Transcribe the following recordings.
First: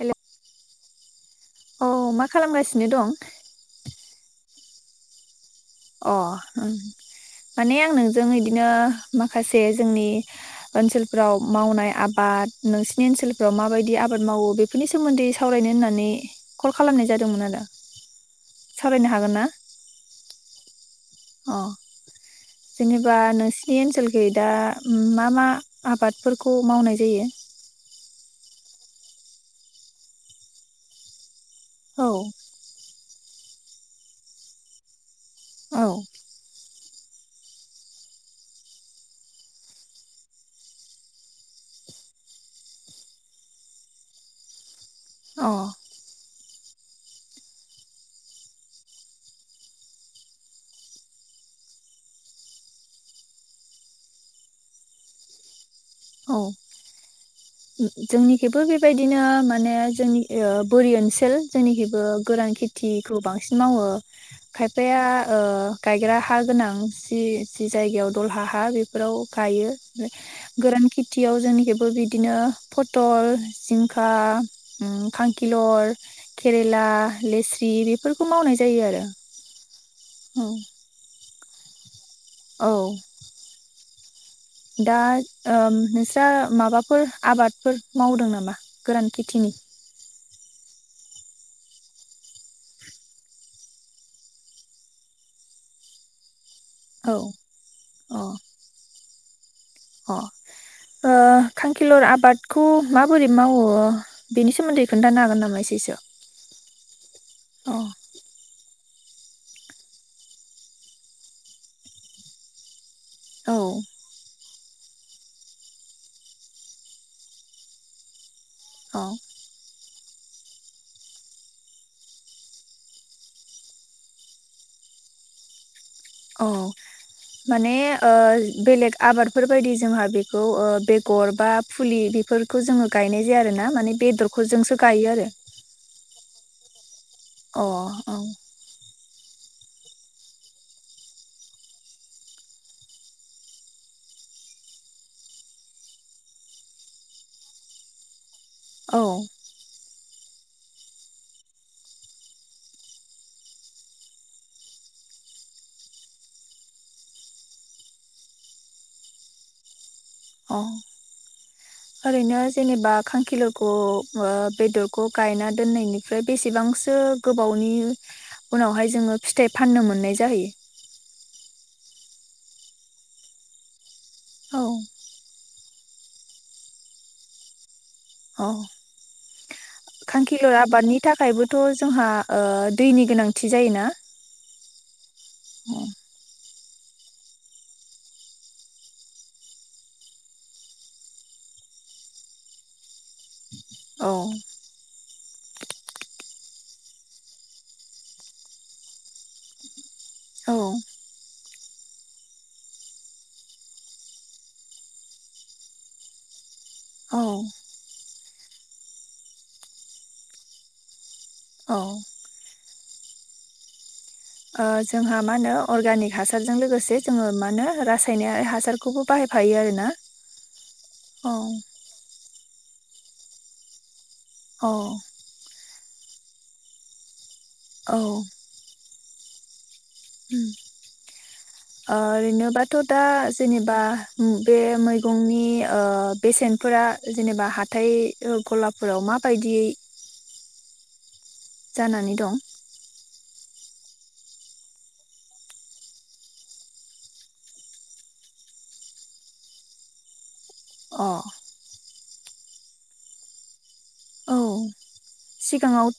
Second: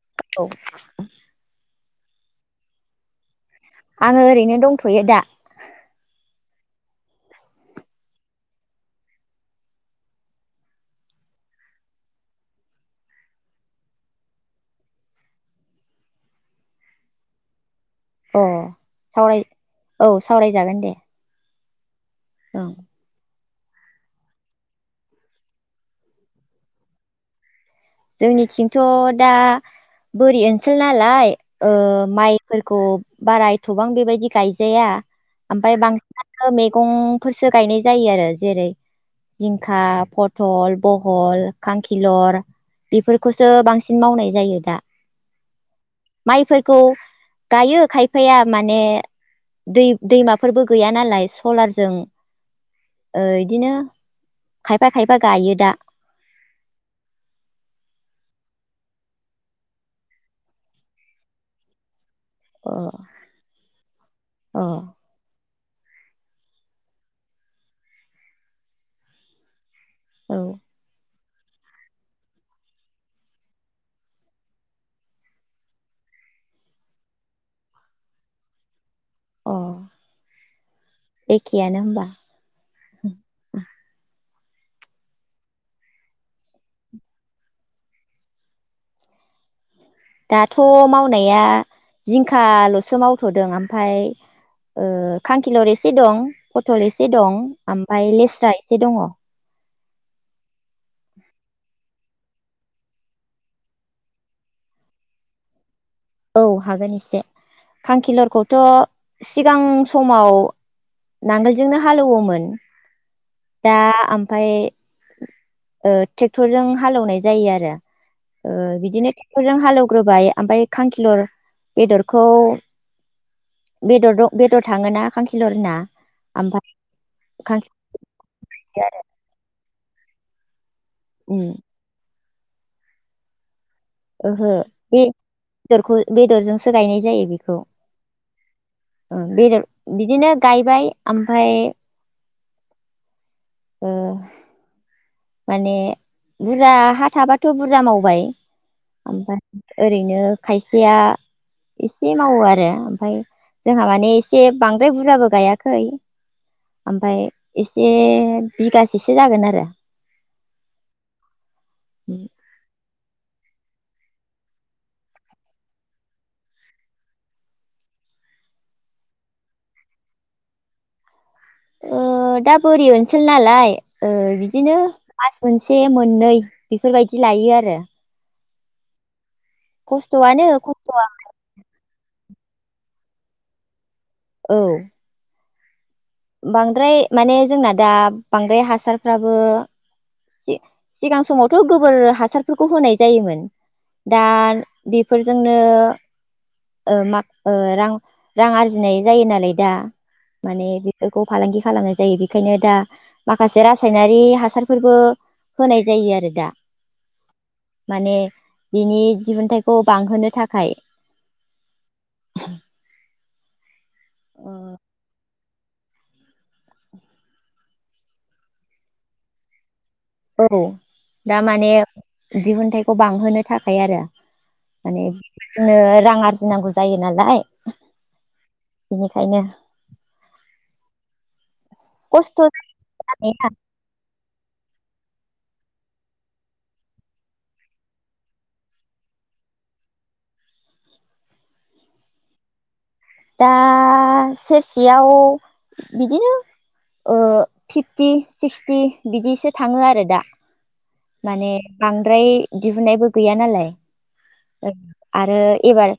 हेल' औ औ मा खालामगासिनो दं आङो ओरैनो दंथयो दा अ ओं माने आं नोंजों इदिनो माखासे जोंनि ओनसोलफोराव मावनाय आबाद नोंसिनि ओनसोलफ्राव माबायदि आबाद मावो बेफोरनि सोमोन्दै सावरायनो होननानै कल खालामनाय जादोंमोन आरो। अह सावरायनो हागोन सावराय ना औ सावराय जागोन दे अह ओं जेनेबा नोंसि नि ओनसोलखै दा मा मा आबादफोरखौ मावनाय जायो? जोंनिथिंथ दा बोरि ओनसोल नालाय ओ औ माइफोरखौ बारा एथबां बेबायदि गायजाया ओमफाय औ बांसिनानो मोइ मैगंफोरसो गायनाय जायो आरो जेरै जिंखा पथल बहल खांखिलर बेफोरखौसो बांसिन मावनाय जायो दा। अह माइफोरखौ गायो खायफाया माने दै दैमाफोरबो गैया नालाय सलारजों ओ इदिनो खायफा खायफा गायो दा। औ जोंनिखेबो बेबायदिनो माने जोंनि ओ बोरि ओनसोल जोंनिखैबो गोरान ओ खेथिखौ बांसिन मावो अ खायफाया ओ गायग्रा हा गोनां जि जि जायगायाव दलहा हा बेफोराव गायो ओ औ गोरानखि थियाव जोंनिखैबो बि दिनो पथल जिंखा खांखिलर केरेला लेस्रि बेफोरखौ मावनाय जायो आरो अह औ एखेआनो होनबा? औ दा ओम नोंस्रा माबाफोर आबादफोर मावदों नामा गोरान खेथिनि दाथ' मावनाया जिंखाल'सो मावथ'दों आमफाय ओह खांखिलर एसे दं। पथल एसे औ दं आमफाय लेस्रा एसे दङ। अह ओह खांखिलर आबादखौ माबोरै मावो बेनि सोमोन्दै खोन्थानो हागोन नामा एसेसो ओउ हागोन इसे औ खांखिलरखौथ' सिगां समाव नांगोलजोंनो हालेवोमोन औ दा आमफाय ओह टेक्टरजों हालेवनाय जायो आरो ओह बिदिनो टेक्टरजों हालौ ग्रोबाय आमफाय खांखिलर बेदरखौ बेदर द बेदर थाङोना खांखिलरना ओउ ओमफ्राय माने खांखिलर ओह बेलेग आबादफोर बायदि जोंहा बेखौ ओह बेगर उम बा फुलि बेफोर खौ जोङो गायनाय जाया आरो ना? माने बेदरखौ ओहो जोंसो बे गायो बेदरखो बेदरजों सो गायनाय अह औ ओह बेदर बिदिनो गायबाय आमफाय ओह माने बुरजा हा थाबाथ' बुरजा मावबाय औ आमफाय ओरैनो खायसेया इसे मावो आरो आमफाय जोंहा माने एसे बांद्राय बुरजाबो गायाखै आमफाय एसे बिगासेसो जागोन आरो अह ओरैनो जेनेबा खांखिल'खौ ओह बेदरखौ गायना दोननायनिफ्राय बेसेबांसो गोबावनि उनावहाय जोङो फिथाइ फाननो मोननाय जाहैयो? ओह दा बोरि ओनसोल नालाय ओह औ बिदिनो मास मोन से मोननै बेफोरबायदि लायो आरो औ खस्थ'आनो खांखिलर आबादनि खस्थ'आ थाखायबोथ' जोंहा ओ दैनि गोनांथि जायोना? औ। ओं। बांद्राय माने जोंना दा बांद्राय हासारफ्राबो सि सिगां समावथ' गोबोर हासारफोरखौ होनाय जायोमोन। औ दा बि फोरजोंनो ओ मा ओ रां रां आरजिनाय जायो नालाय दा। औ माने बि फालांगि खालामनाय जायो बेखायनो दा माखासे रासायनारि हासारफोरबो होनाय जायो आरो दा। औ। माने बिनि दिहुनथाइखौ बांहोनो थाखाय। औ। [unintelligible] ओ जोंहा मा होनो अर्गानिक हासारजों लोगोसे जोङो मा होनो रासायनारि हासारखौबो बाहायफायो आरोना। औ औ दा माने दिहुनथाइखौ बांहोनो थाखाय आरो। औ माने जोंनो रां आरजिनांगौ जायो नालाय। औ। बेनिखायनो। ओम खस्थ' ओरैनोबाथ' दा जानानै जेनेबा ओम बे मैगंनि नि ओ बेसेनफोरा जेनेबा हाथाय गलाफोराव मा बायदियै जानानै दं? दा सेरसेयाव बिदिनो ओ फिफ्टि सिक्सटि बिदिसो थाङो आरो दा। अ माने बांद्राय दिहुननायबो गैया नालाय। औ ओ आरो सिगाङाव एबार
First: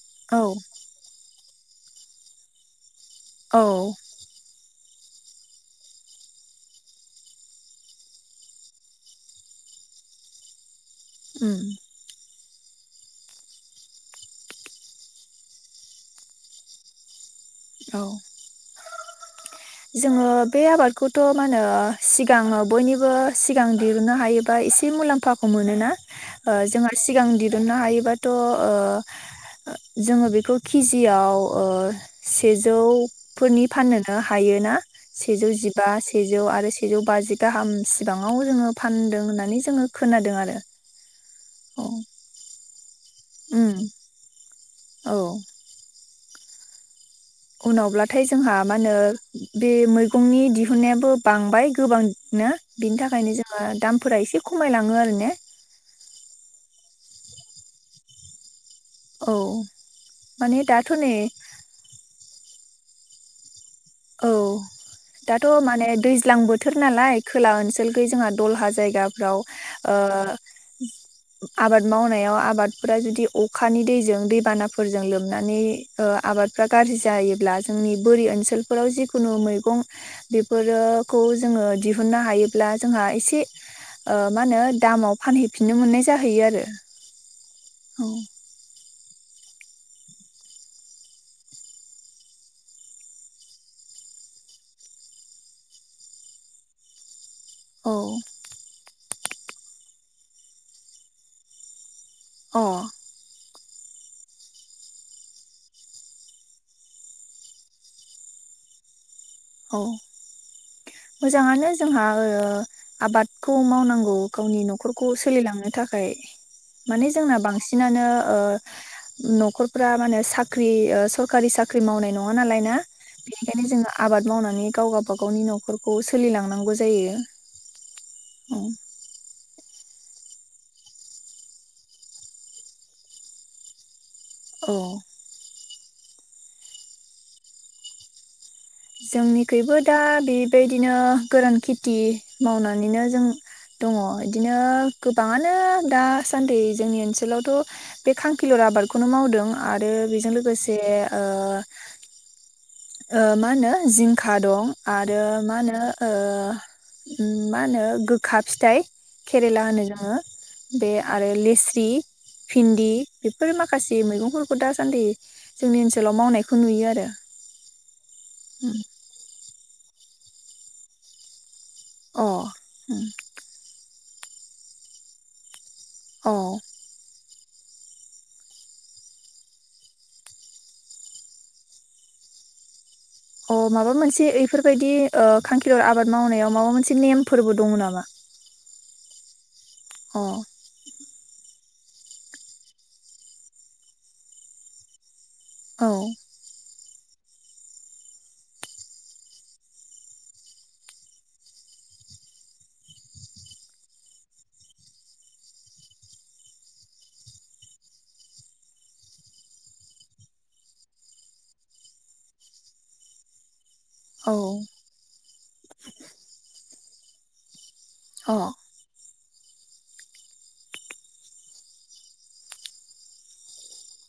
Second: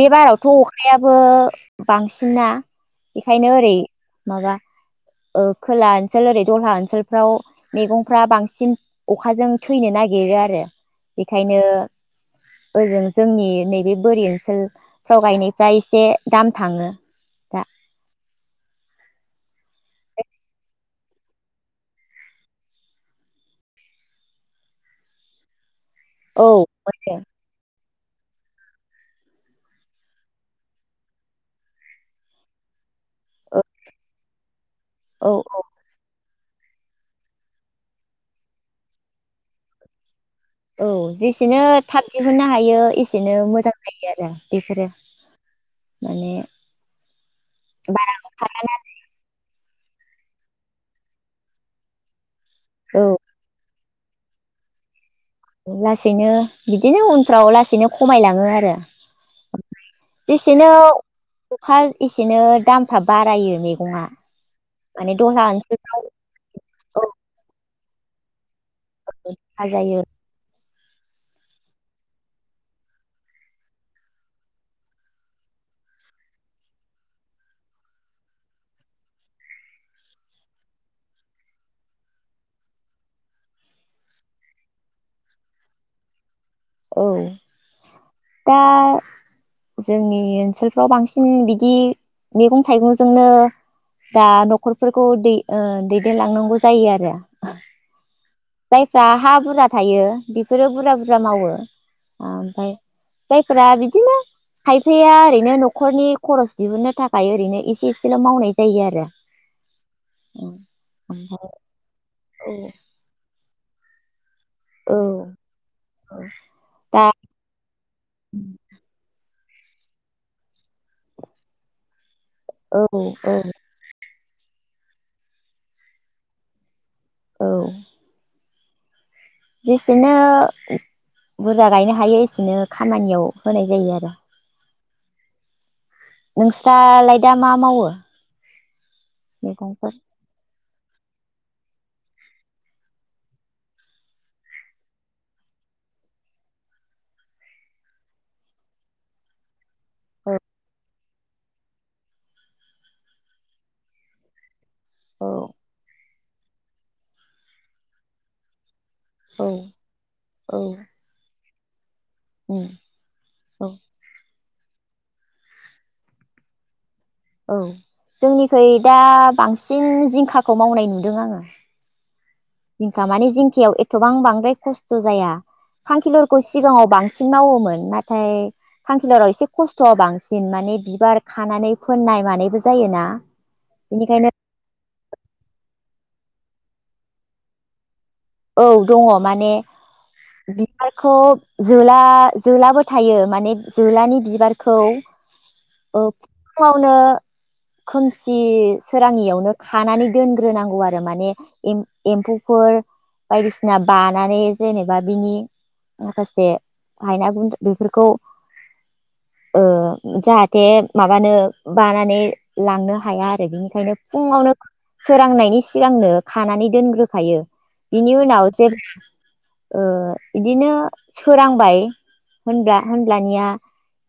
बे औ बारावथ' अखायाबो बांसिना। बेखायनो औ ओरै माबा ओ खोला ओनसोल ओरै दलहा ओनसोलफ्राव मैगंफ्रा बांसिन अखाजों थैनो नागिरो आरो। उम बेखायनो ओजों जोंनि नैबे बोरि ओनसोलफ्राव गायनायफ्रा एसे दाम थाङो दा औ। [unintelligible] जोङो बे आबादखौथ' मा होनो सिगाङो बयनिबो सिगां दरुननो हायोबा एसे मुलाम्फाखौ मोनोना। औ ओ जोंहा मोनो सिगां दिरुननो हायो बाथ'ओ-ओ जोङो बेखौ केजियाव ओ सेजौ फोरनि फाननोनो हायोना औ सेजौ औ जिबा सेजौ आरो सेजौ बाजि गाहाम सिबाङाव जोङो फानदों होननानै जोङो खोनादों आ औ जिस सेनो थाब दिहुनो हायो बिदिनो उम मोजां जायो आरो बिसोरो औ माने बारा उनावब्लाथाय जोंहा ओंखारा मा होनो बे मैगंनि दिहुनायाबो बांबाय गोबां नो बिनि औ थाखायनो जोंङा दाम फोरा एसे खमायलाङो आरो ने लासैनो बिदिनो उनफ्राव लासैनो खमायलाङो आरो औ । माने एसेनो दाथ' नै अखा एसेनो दामफ्रा बारायो मै औ दाथ' माने दैज्लां बोथोर नालाय खोला ओन [unintelligible] जोंहा दलहा जायगाफ्राव औ ओ जायो आबाद मावनायाव आबादफोरा जुदि अखानि दैजों दैबानाफोरजों लोमनानै ओ आबादफ्रा गाज्रि जायोब्ला जोंनि बोरि ओनसोल बे फोराव जिखुनु मैगं बेफोरोखौ जोङो दिहुननो हायोब्ला जोंहा एसे ओ मा होनो दामाव फानहैफिननो मोननाय जाहैयो आरो औ । दा जोंनि ओनसोलफ्राव बांसिन बिदि मैगं थाइगंजोंनो दा न'खरफोरखौ दै ओ दैदेनलांनांगौ जायो आरो । औ जायफ्रा हा बुरजा थायो बेफोरो बुरजा बुरजा मावो । आ औ अ ओमफ्राय जा फोरा बिदिनो खायफाया ओरैनो न'खरनि खरस दिहुनो थाखाय ओरैनो एसे एसेल' मावनाय जायो आरो । औ मोजाङानो जोंहा ओ ओमफ्राय आबाद खौ मावनांगौ गावनि औ न'खरखौ सोलिलांनो थाखाय दा माने जोंना बांसिनानो ओ न'खरफोरा माने साख्रि ओ सरकारि साख्रि मावनाय न नङा नालाय ना औ औ बेनिखायनो जोंङो आबाद मावनानै गाव गावबाागावनि न'खरखौ सोलिलांनांगौ जायो औ औ जेसेनो बुरजा गायनो हायो एसेनो खामानियाव होनाय जायो आरो । औ नोंस्रालाय दा मा मावो? जोंनिखैबो मैगंफोर दा बेबाय बिदिनो गोरान खेथि मावनानैनो जों दङ बिदिनो गोबाङानो दासान्दि जोंनि ओनसोलावथ' बे खांखिलुर आबादखौनो मावदों। आरो बेजों औ लोगोसे ओ ओ मा होनो जिंखा दं। आरो औ मा होनो ओ उम मा होनो गोखा फिथाइ औ केरेला होनो जोङो औ बे आरो लेस थि। उम भिन्दि बेफोर औ माखासे मैगंफोरखौ दा सान्दि जोंनि ओनसोलाव मावनायखौ नुयो आरो। औ जोंनिखै दा बांसि सिन जिंखाखौ मावनाय नुदों आङो। अ जिंखा माने जिंकियाव गोबां बांद्राय खस्थ जाया। फांखिलारखौ अ सिगाङाव बां सिन मावोमोन नाथाय थांखिलाराव एसे खस्थ बांसिन माने बिबार खानानै फोननाय मानायबो जायोना। अ माबामोनसे बेनिखायनो एफोरबायदि ओ खांखि लर आबाद मावनायाव माबा मोनसे नेमफोरबो दङ नामा? औ दङ माने अ बिबारखौ जोला जोलाबो थायो माने जोलानि बिबारखौ औ। खौनो खोमसि सोराङियावनो खानानै दोनग्रोनांगौ आरो माने एम-एम्फौफोर बायदिसिना बानानै जेनेबा बिनि माखासे हायना गुनद्रा बेफोरखौ ओ जाहाथे माबानो बानानै लांनो हाया आरो बेनि ओंखायनो औ फुङावनो सोरांनायनि सिगांनो खानानै दोनग्रो खायो। बिनि अ उनाव जेब्ला ओ बिदिनो सोरांबाय होनबा होनब्लानिया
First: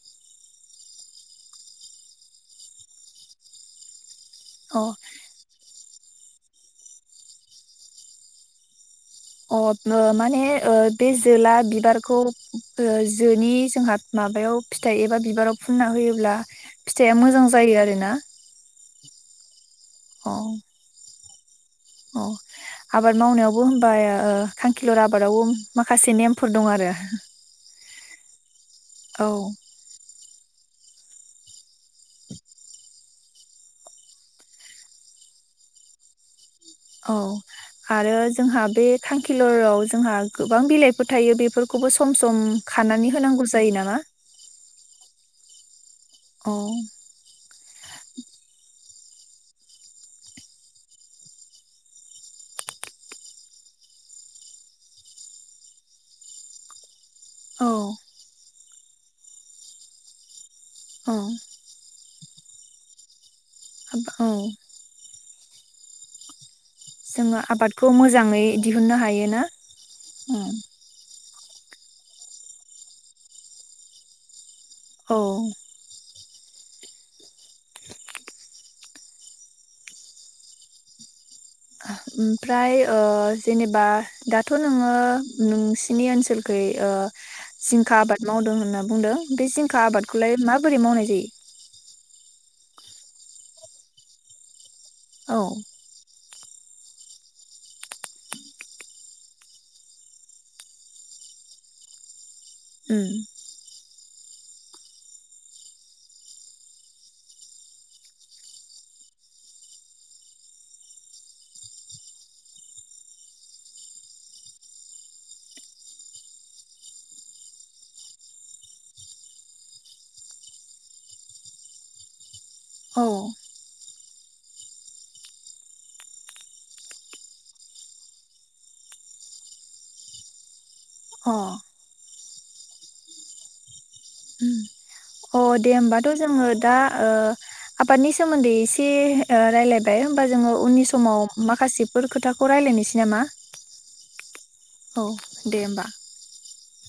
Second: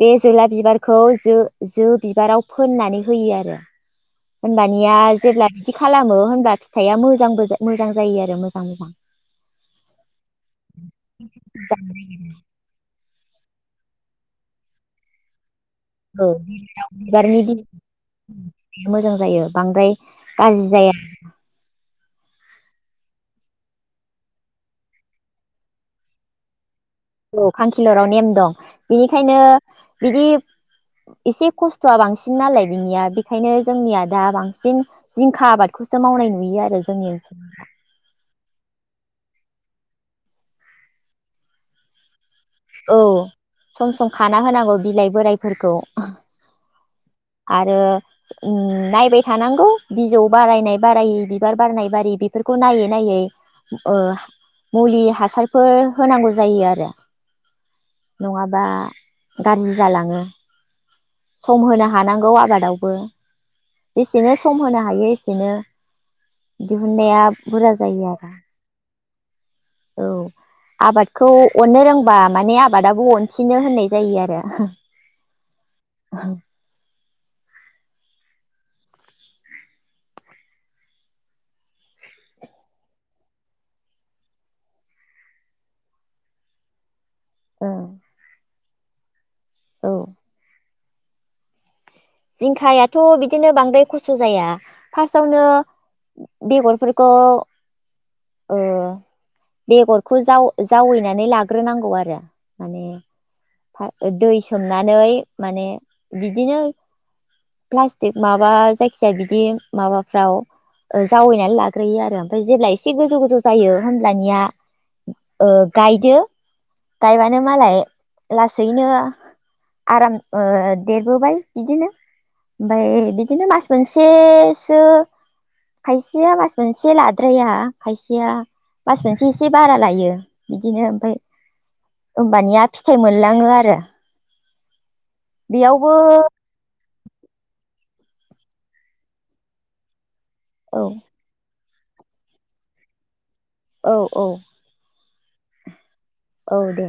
बे जोला बिबारखौ जो जो बिबाराव फोननानै होयो आरो। अ होमबानिया जेब्ला बिदि खालामो होनबब्ला फिथाइआ मोजांबो मोजां जायो आरो। [unintelligible] अ माने ओ बे जोला बिबारखौ ओ जोनि जोंहा माबायाव फिथाइ एबा बिबाराव फुनना औ होयोब्ला फिथाइया बिबारनि मोजां बिलाइया जायो आरो ना? मोजां जायो। बांद्राय गाज्रि जाया। अ आबाद मावनायावबो होनबा ओ खांखिलर आबादावबो माखासे नेमफोर दं आरो। औ खांखि किलराव नेम दं औ बिनिखायनो बिदि एसे खस खस्थआ बांसिन नालाय बिनिया ओंखायनो जोंनिया दा बांसिन जिंखा आबादखौसो मावनाय नुयो आरो जोंनि औ आरो जोंहा बे किलराव जोंहा गोबां बिलाइफोर थायो बेफोरखौबो सम सम औ खानानै होनांगौ जायो सम नामा? सम खाना होनांगौ बिलाइ बोराइ फोरखौ औ आरो ओम नाय बाय थानांगौ बिजौ बारायनाय बारायै बिबार बारनाय बारै बेफोरखौ नायै नायै ओ मुलि हासारफोर होनांगौ जायो आरो औ नङाबा गाज्रि जालाङो औ सम होनो हानांगौ आबादावबो आबा- औ बेेसेनो सम होनो हायो दिनो जोङो आबादखौ मोजाङै दिहुननो हायो ना औ उम आबाद खौ अननो रोंबा माने आबादाबो अनफिनो होननाय जायो आरो औ [unintelligible] ओमफ्राय जेनेबा दाथ' नोङो नोंसिनि ओनसोलखै ओ जिंखा आबाद मावदों होनना बुंदों बे जिंखा औ आबादखौलाय मा- बोरै मावनाय जायो जिंखायाथ बिदिनो बांद्राय खस्थ जाया औ फार्स्टआवनो बेगरफोरखौ ओ बेगरखौ जावैनानै लाग्रोनांगौ आरो माने उम फा दै सोमनानै माने बिदिनो प्लास्टिक माबा जायखिजाया बिदि माबाफ्राव जावैनानै लाग्रयो आरो ओमफ्राय जेब्ला एसे गोजौ गोजौ जायो होमब्लानिया ओ गायदो गायबानो मालाय लासैनो आराम ओ देरबोबाय बिदिनो ओमफ्राय औ बिदिनो मास मोनसेसो खायसेया मास मोनसे लाद्राया खायसेया मास मोनसे एसे बारा लायो बिदिनो ओमफ्राय अ होमबानिया फिथाइ मोनलाङो आरो। उम अ दे बेयावबो होमबाथ' जोङो दा ओ आबादनि सोमोन्दै एसे ओ रायलायबाय होमबा जोङो औ उननि समाव माखासे फोर खोथाखौ रायलायनोसै नामा? औ औ औ दे होमबा। औ दे।